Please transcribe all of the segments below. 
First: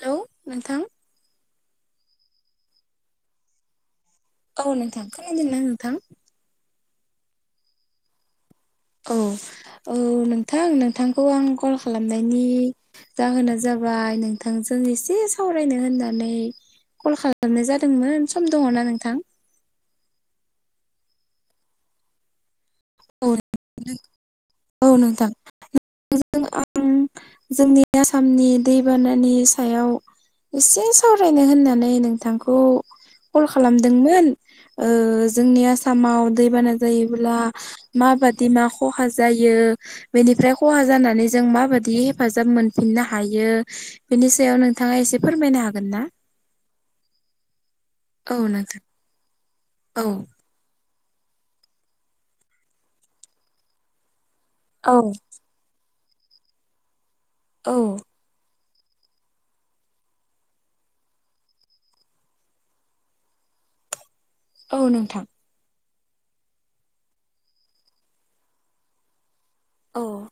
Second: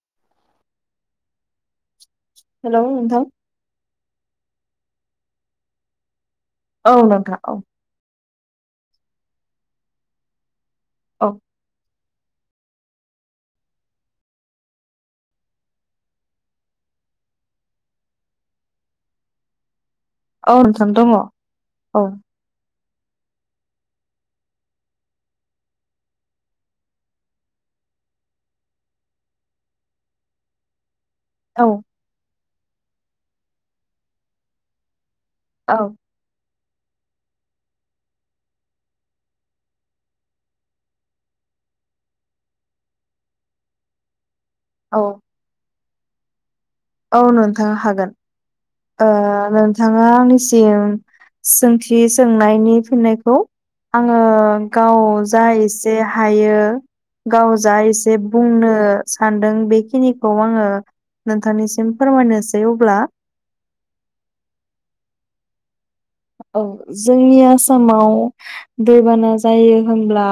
Hello नोंथां hello नोंथां औ नोंथां खोनादोंना नोंथां? औ नोंथा औ औ औ नोंथां नोंथांखौ औ आं कल खालाम हरनायनि जाहोना जाबाय नोंथांजों एसे सावरायनो होननानै कल खालामनाय जादोंमोन सम दङना नोंथां? औ नोंथां दङ औ औ औ नोंथां आं जोंनि आसामनि दैबानानि सायाव एसे सावरायनो औ होननानै नोंथांखौ कल खालामदोंमोन जोंनि औ आसामाव दैबाना जायोब्ला माबादि मा खहा जायो बेनिफ्राय खहा जानानै जों माबादि हेफाजाब मोनफिननो हायो बेनि सायाव नों नोंथाङा एसे फोरमायनो हागोन ना? औ नोंथां हागोन। औ नोंथां। नोंथाङा औ आंनि सोंथि सोंनायनि फिननायखौ आङो औ गाव जा एसे हायो गाव औ जा एसे बुंनो सानदों बेखिनिखौ आङो नोंथांनिसिम फोरमायनोसै अब्ला औ नोंथां औ जोंनि आसामाव दैबाना जायो औ होनब्ला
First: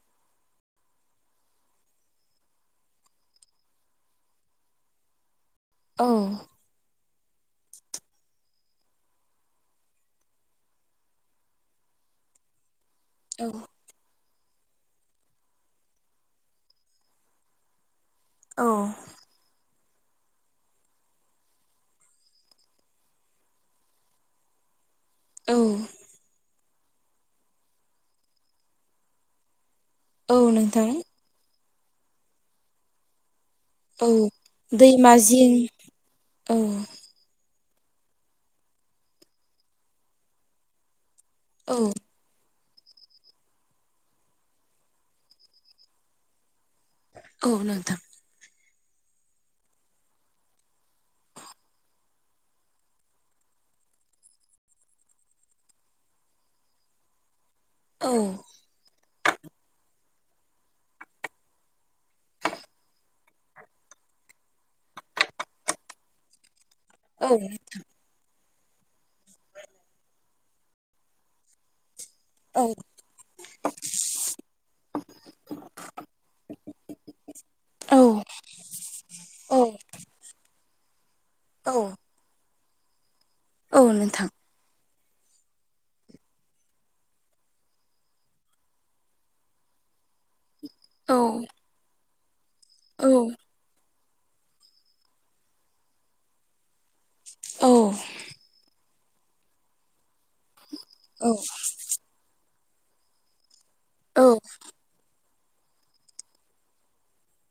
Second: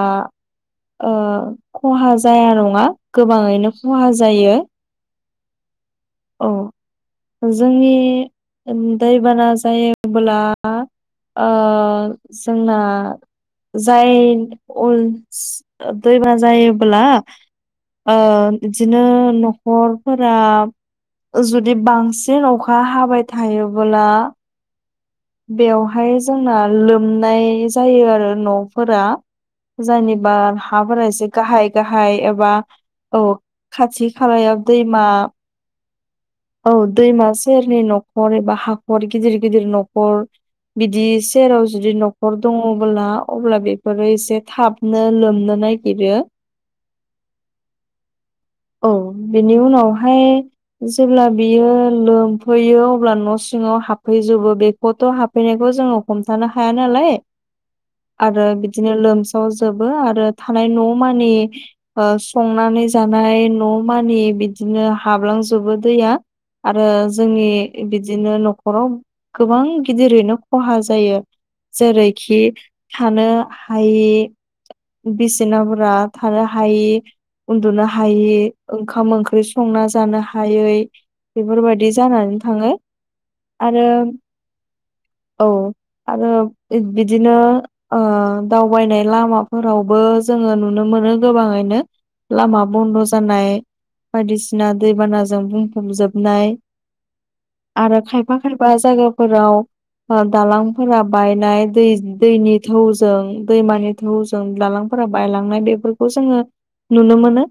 खहा जाया नङा गोबाङैनो खहा जायो औ जोंनि दैबाना जायोब्ला जोंना औ जायो उन दैमा जायोब्ला बिदिनो न'खरफोरा जुदि बांसिन अखा हाबाय थायोला औ बेवहाय जोंना लोमनाय जायो आरो न'फोरा जनिबा औ नोंथां हाफोरा एसे गाहाय गाहाय एबा औ खाथि औ खालायाव दैमा औ दैमा सेरनै न'खर एबा हाखर गिदिर गिदिर न'खर बिदि सेराव औ जुदि न' नखर दङबोब्ला अब्ला बेफोरो एसे थाबनो लोमनो नागिरो औ नथां औ बेनि उनावहाय जेब्ला बियो लोमफैयो अब्ला न' सिङाव हाबफैजोबो बेखौथ' बेखौ जोङो हमथानो हाया नालाय [inaudible] आरो बिदिनो लोमसाव जोबो आरो थानाय न' मानि संनानै जानाय न' मानि बिदिनो हाबलांजोबो दैया आरो औ जोंनि बिदि बिदिनो न'खराव गोबां गिदिरैनो खहा जायो जेरैखि औ थानो हायि बिसिनाफोरा थानो हायि उन्दुनो औ हायि ओंखाम ओंख्रि औ संना जानो हायो औ बेफोरबायदि जानानै थाङो औ आरो [inaudible] औ आरो बिदिनो दावबायनाय लामाफोरावबो जोङो नु नुनोमोन औ गोबाङैनो लामा बन्द औ जानाय बायदिसिना दैबाना जान बुंफब जोबनाय औ आरो खायफा खायफा जायगा फोराव दालांफोरा औ बायनाय दै दैनि थौजों दैमानि औ थौजों दालांफोरा बायलांनाय बेफोरखौ जोङो नुनो मोनो।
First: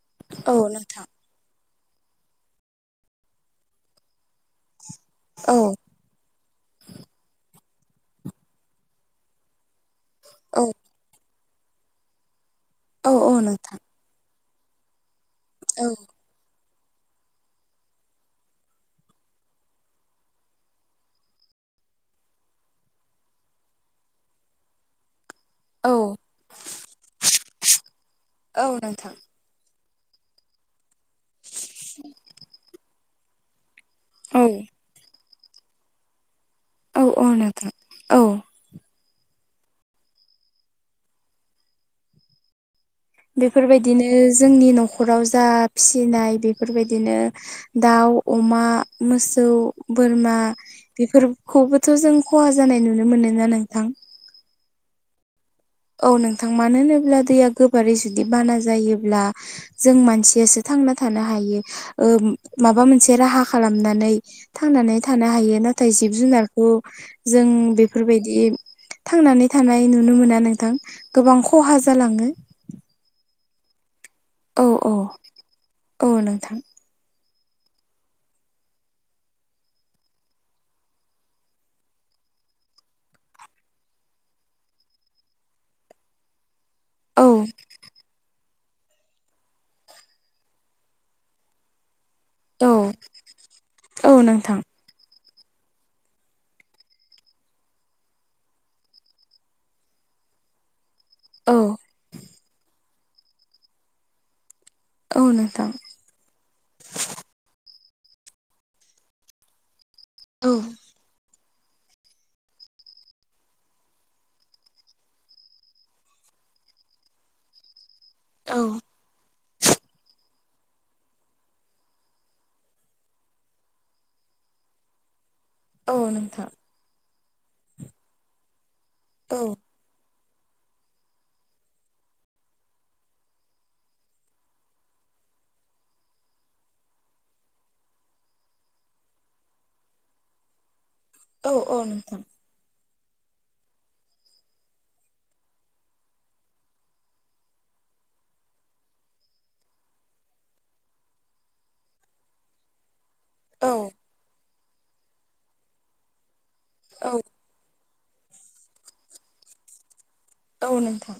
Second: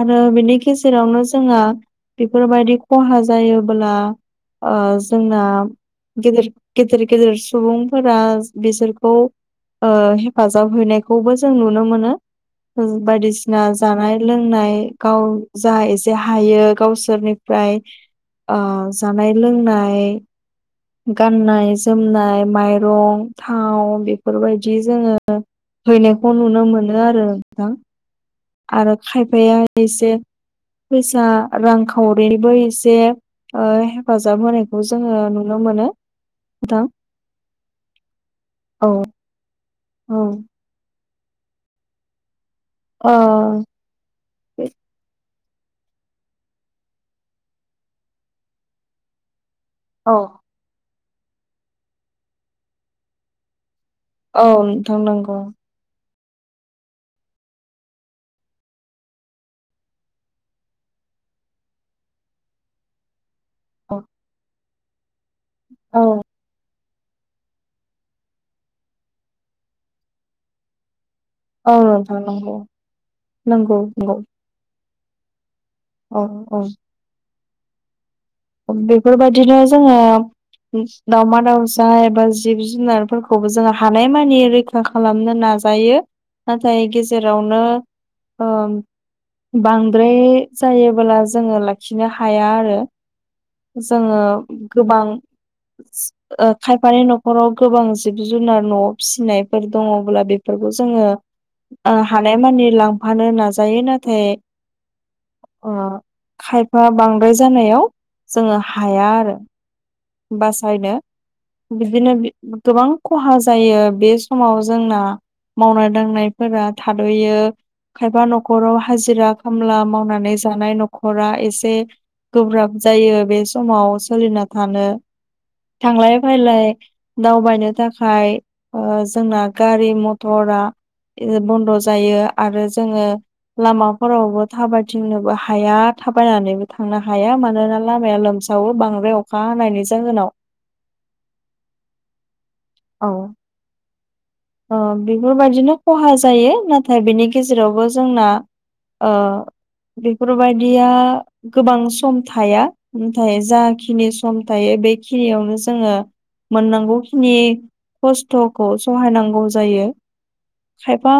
आरो औ बिनि नोंथां गेजेरावनो जोङो बेफोरबायदि खहा जायोब्ला जोंना औ गेद- गेदेर गेदेर सुबुंफोरा बिसोरखौ औ हेफाजाब हैनायखौबो जों नुनो मोनो औ औ बायदिसिना नोंथां जानाय लोंनाय गाव जा औ एसे हायो गावसोरनिफ्राय जानाय लोंनाय गाननाय जोमनाय माइरं थाव बेफोरबायदि जोङो औ फनायखौ नुनो मोनो आरो नोंथां औ आरो नोंथां खायफाया एसे फैसा रांखावरिबो एसे हेफाजाब औ होनायखौ जोङो नुनो मोनो नोंथां औ औ नोंथां औ औ औ ओ बेफोरबायदिनो जोंनि न'खराव जा फिसिनाय बेफोरबायदिनो दाउ अमा मोसौ औ बोरमा बेफोरखौबोथ' जों खहा जानाय नुनो मोनोना नोंथां औ नोंथां नांगौ औ नोंथां मानो होनोब्ला दैया गोबारै जुदि बाना जायोब्ला जों मानसियासो थांना थानो हायो माबा मोनसे राहा औ खालामनानै थांनानै थानो हायो नाथाय जिब जुनार जों बेफोरबायदि थांनानै थानाय नुनो मोना नोंथां गोबां औ खहा नोंथां जालाङो नंगौ नंगौ नंगौ औ औ अ औ बेफोरबायदिनो जोङो दाावमा दाउसा एबा जिब जुनारफोरखौबो जोङो हानायमानि फा खालामनो नाजायो नाथाय औ गेजेरावनो बांद्राय जायोबोला जोङो लाखिनो हाया औ आरो औ जोङो नोंथां गोबां खायफानि न'खराव गोबां जिब जुनार न'आव फिसिनायफोर दङब्ला बे बेफोरखौ जोङो औ हानायमानि लांफानो नाजायो नाथाय औ नोंथां खायफा बांद्राय जानायाव जोङो हाया आरो। औ बासायनो बिदिनो गोबां खहा जायो बे समाव जोंना मावनाय दांनायफोरा थाद'यो खायबा औ न'खराव हाजिरा खामला मावनानै जानाय न नखरा एसे गोब्राब जायो बे समाव सोलिना थानो औ थांलाय नोंथां फैलाय दावबायनो थाखाय औ जोंना गारि मर क्टरा बन्द' जायो आरो जोङो लामाफोरावबो थाबायथिंनोबो हाया थाबायनानैबो थांनो हाया मानोना लामाया लोमसा सावो बांद्राय अखा हानायनि जाहोनाव औ औ नोंथां औ बेफोरबायदिनो खहा जायो नाथाय बेनि गेजेरावबो जोंना बेफोरबायदिया गोबां सम थाया नाथाय औ जाखिनि सम थायो बेखिनियावनो जोङो मोननांगौ औ खिनि खस्थ'खौ सहायनांगौ जायो औ खायफा नोंथां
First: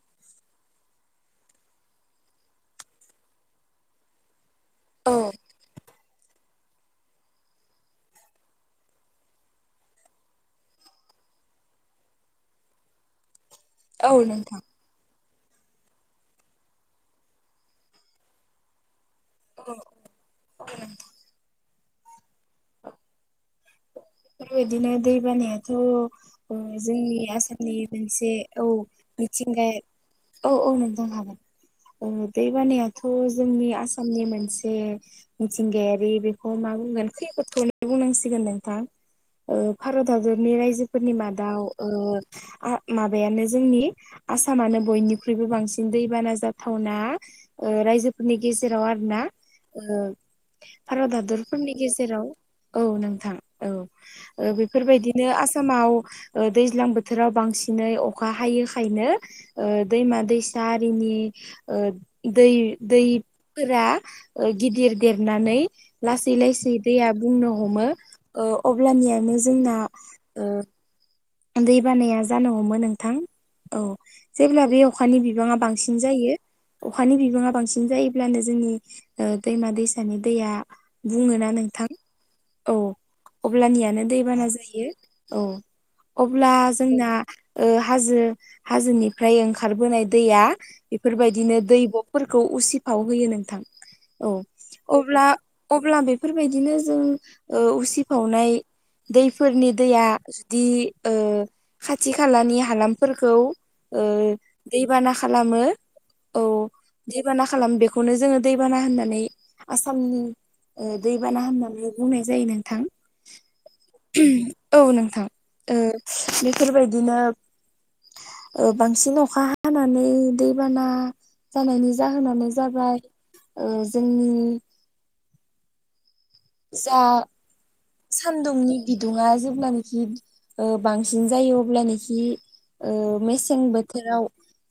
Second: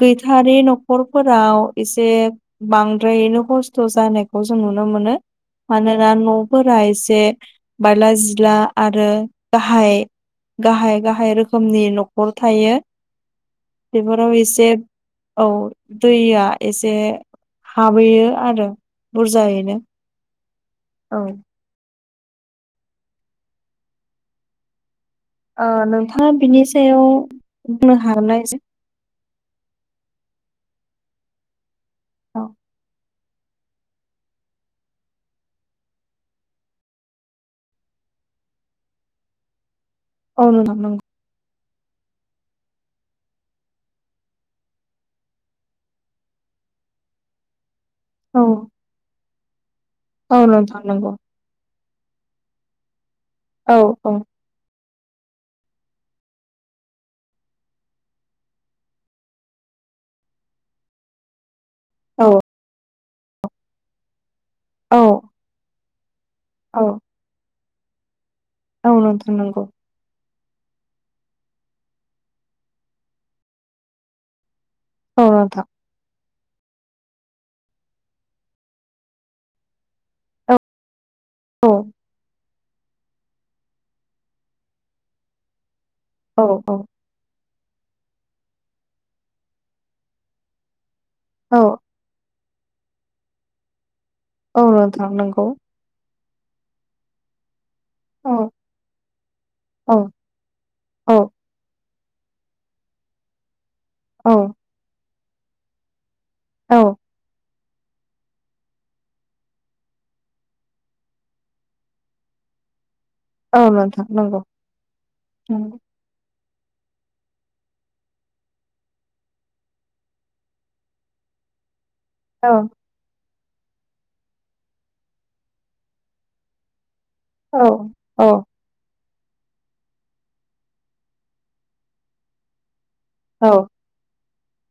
गैथारि न'खरफोराव एसे बांद्रायैनो खस्थ' जानाय खौ जों नुनो औ मोनो। मानोना न'फोरा एसे बायला जिला आरो गाहाय गाहाय-गाहाय रोखोमनि न'खर थायो औ बेफोराव नोंथां एसे औ दैया एसे हाबहैयो आरो बुरजायैनो औ बेबायदिनो दै ओ बानायाथ' नोंथाङा ओ बिनि सायाव जोंनि आसामनि बुंनो मोनसे हागोनना एसे औ मिथिंगा औ-औ नोंथां हागोन औ दै बानायथ' खौ जोंनि आसामनि मोनसे मिथिंगायारि बेखौ मा बुंगोन खैफोद खौनो'नो बुंनांसिगोन नोंथां ओ भारत औ हादरनि नोंथां नंगौ रायजोफोरनि मादाव ओ आ माबायानो जोंनि आसामानो बयनिख्रुइबो बांसिन दैबाना जाथावना ओ रायजोफोरनि औ गेजेराव आरो ना औ नोंथां भारत नंगौ हादर फोरनि गेजेराव औ नोंथां। औ औ ओ बेफोरबायदिनो आसामाव ओ दैज्लां बोथोराव बांसिनै अखा हायोखायनो ओ दैमा-दैसा आरिनि ओ औ दै दैफोरा ओ गिदिर औ देरनानै लासै-लासै औ दैया बुंनो हमो ओ औ नोंथां अब्लानियानो नंगौ जोंना दै बानाया जानो हमो नोंथां औ जेब्ला बे अखानि औ बिबाङा नोंथां बांसिन जायो अखानि बिबाङा बांसिन जायोब्लानो जोंनि ओ दैमा दैसानि दैया औ बुङो ना औ नोंथां औ। अब्लानियानो दैबाना जायो औ। औ अब्ला जोंना ओ हाजो हाजोनिफ्राय ओंखारबोनाय दैया बेफोरबायदिनो औ दैब'फोरखौ उसिफाव होयो नोंथां औ नोंथां अब्ला नंगौ अब्ला बेफोरबायदिनो जों ओ औ उसिफावनाय दैफोरनि औ दैया दि ओ औ खाथि खालानि हालामफोरखौ ओ औ दैबाना खालामो औ दैबाना खालामो बेखौनो जोङो दैबाना होननानै आसामनि ओ दैबाना होननानै बुंनाय जायो नोंथां औ नोंथां नंगौ औ नोंथां। औ ओ बेफोरबायदिनो ओ बांसिन अखा हानानै दैबाना जानायनि जाहोनानो जाबाय ओ जोंनि जा औ औ सान्दुंनि बिदुङा जेब्लानोखि ओ बांसिन जायो अब्लानोखि ओ मेसें बोथोराव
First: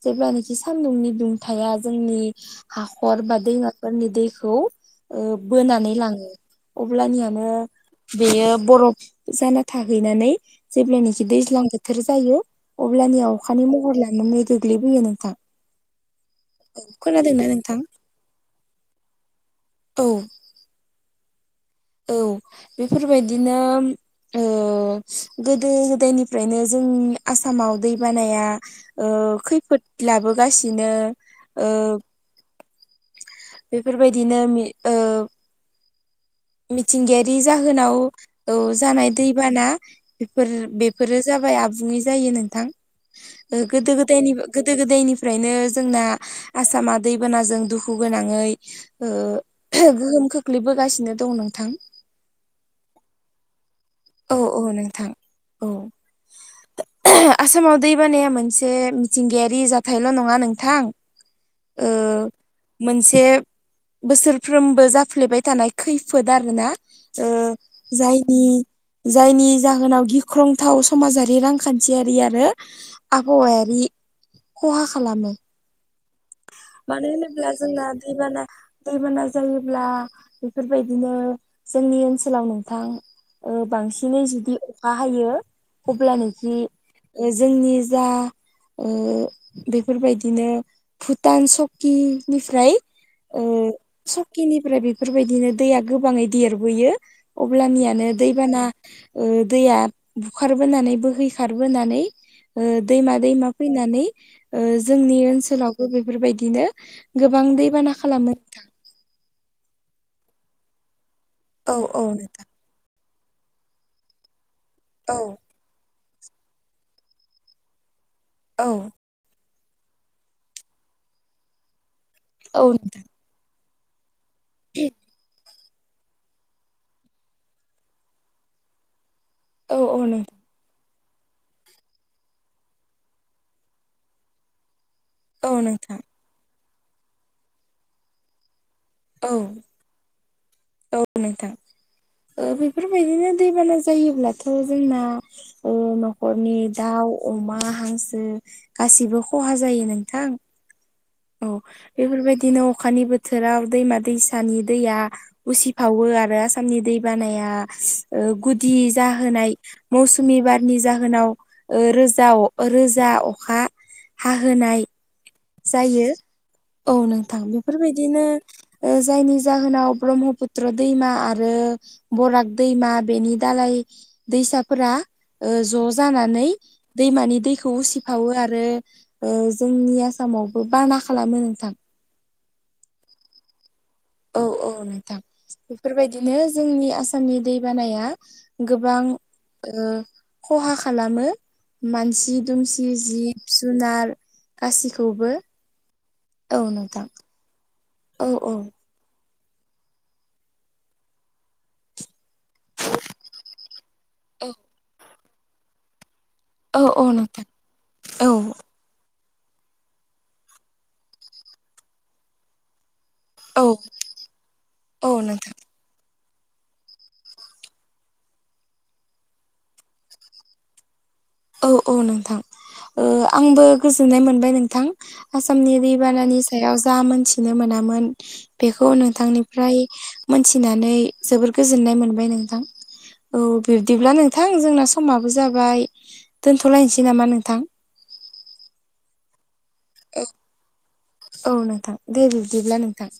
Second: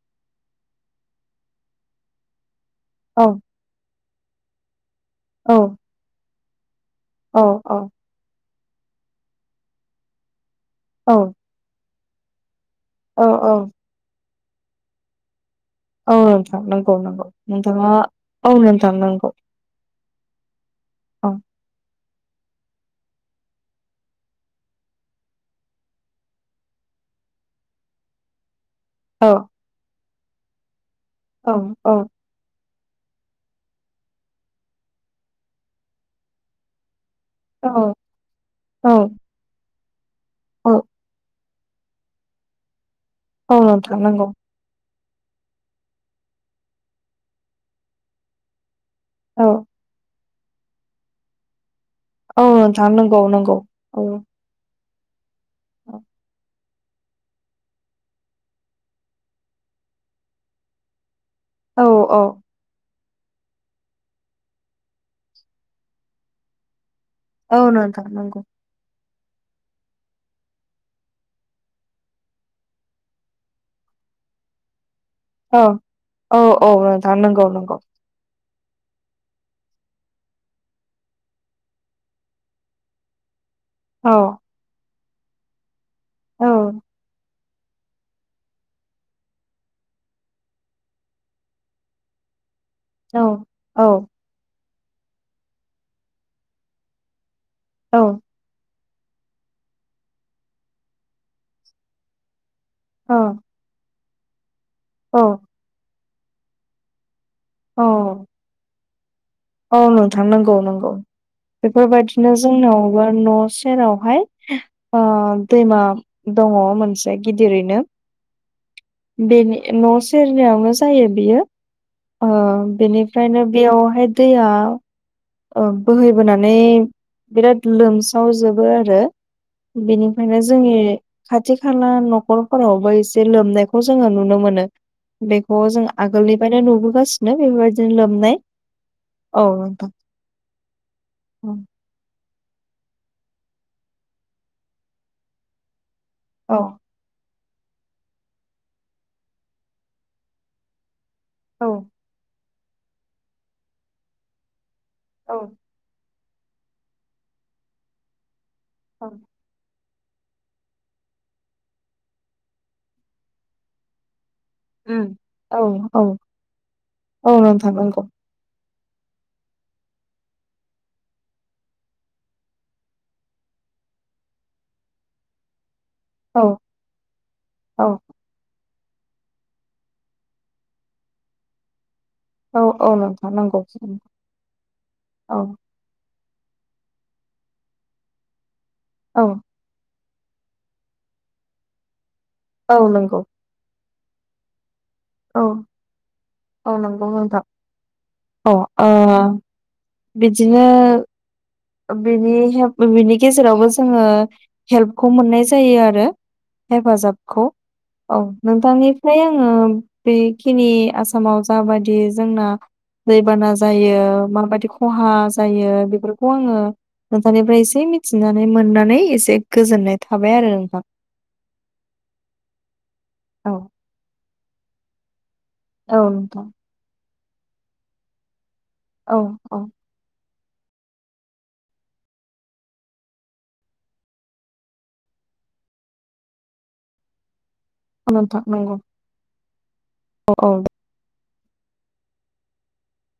जेब्लानाखि सानदुंनि दुंथाया जोंनि हाखर औ औ बा दैमाफोरनि दैखौ ओ बोनानै लाङो। अब्लानियानो औ बेयो बरफ जाना थाहैनानै जेब्लानोखि दैज्लां बोथोर जायो औ औ अब्लानिया औ अखानि महर लानानै गोग्लैबोयो नोंथां। औ नोंथां नंगौ-नंगौ खोनादोंना नोंथां नोंथाङा औ नोंथां नंगौ। औ औ औ बेफोरबायदिनो ओ गोदो-गोदायनिफ्रायनो जोंनि आसामाव दैबानाया ओ औ खैफोद लाबोगासिनो औ ओ औ बेफोरबायदिनो मि ओ मिथिंगायारि औ जाहोनाव औ जानाय दैबाना औ बेफोर-बेफोरो जाबाय आबुङै जायो नोंथां औ ओ नोंथां नंगौ गोदो-गोदायनि गोदो-गोदायनिफ्रायनो जोंना आसामा दैबानाजों दुखु गोनाङै ओ औ गोहोम खोख्लैबोगासिनो दं नोंथां। औ थां नंगौ नंगौ औ औ औ नोंथां औ। आसामाव दैबानाया मोनसे मिथिंगायारि जाथायल' नङा नोंथां ओ औ औ मोनसे बोसोरफ्रोमबो जाफ्लेबाय थानाय खैफोद आर ना ओ औ नोंथां नंगौ जायनि जायनि जाहोनाव गिख्रंथाव समाजारि रांखान्थियारि आरो आबहावायारि खहा खालामो औ औ औ मानो नोंथां नंगौ होनोब्ला नंगौ जोंना दैबाना दैबाना जायोब्ला बेफोरबायदिनो जोंनि ओनसोलाव नोंथां ओ औ बांसिनै जुदि अखा हायो औ अब्लानोखि जोंनि जा ओ बेफोरबायदिनो भुटान सकिनिफ्राय औ ओ औ सकिनिफ्राय बेफोरबायदिनो दैया गोबाङै देरबोयो औ अब्लानियानो दैबाना ओ दैया बुखारबोनानै बोहैखारबोनानै दैमा दैमा फैनानै जोंनि ओनसोलावबो बेफोरबायदिनो गोबां औ दैबाना खालामो औ नोंथां नंगौ नंगौ औ औ बेफोरबायदिनो नोंथां जोंनाव न' सेरावहाय ओ औ दैमा दङ मोनसे गिदिरैनो औ बेनि न' सेरनायावनो जायो बियो औ नोंथां बेनि ओफ्रायायनो बेयावहाय दैया बोहैबोनानै बिराद लोमसावजोबो आरो औ औ नोंथां। बेनिफ्रायनो जोंनि खाथि खाला न'खरफोरावबो एसे लोमनायखौ जोङो नुनो मोनो औ बेखौ जों नोंथां आगोलनि ओायनो नुबोगासिनो बेबायदिनो लोमनाय औ औथां औ नोंथां बेफोरबायदिनो दैबाना जायोब्लाथ' जोंना न'खरनि दाउ अमा हांसो गासिबो खहा जायो नोंथां औ बेफोरबायदिनो अखानि बोथोराव दैमा दैसानि दैया औ उसि बावो आरो आसामनि दैबानाया गुदि जाहोनाय मौसुमि बारनि जाहोनाव रोजा रोजा अखा हाहोनाय उ जायो औ नोंथां बेफोरबायदिनो जायनि जाहोनाव ब्रह्मपुत्र दैमा आरो बराग दैमा बेनि दालाय दैसाफोरा ज' औ जानानै दैमानि दैखौ औ उसि खावो आरो जोंनि आसामावबो बाना खालामो नोंथां औ औ नोंथां नांगौ औ औ नोंथां बेफोरबायदिनो जोंनि आसामनि दैबानाया गोबां औ खहा खालामो मानसि दुमसि औ नंगौ जि जिब जुनार गासिखौबो औ औ नुदां नंगौ नोंथां अ बिदिनो बिनि्प बिनि गेजेरावबो जोङो हेल्पखौ मोननाय जायो आरो औ औ हेफाजाबखौ नोंथां औ नोंथांनिफ्राय आङो बेखिनि आसामाव जाबायदि जोंना दैबाना औ जायो माबायदि खहा औ नोंथां जायो बेफोर खौ आङो नोंथांनिफ्राय एसे मिथिनानै मोननानै एसे गोजोननाय थाबाय आरो नोंथां औ औ नोंथां ओ औ आंबो गोजोननाय मोनबाय नोंथां आसामनि औ दैबानानि नोंथां सायाव जा मोनथिनो मोनामोन बेखौ औ औ नोंथांनिफ्राय मोनथिनानै जोबोर गोजोननाय मोनबाय नोंथां औ बिब्दिब्ला नोंथां जोंना समाबो जाबाय दोनथ'लायसै नामा नोंथां? औ नोंथां नंगौ औ औ नोंथां दे बिब्दिब्ला नोंथां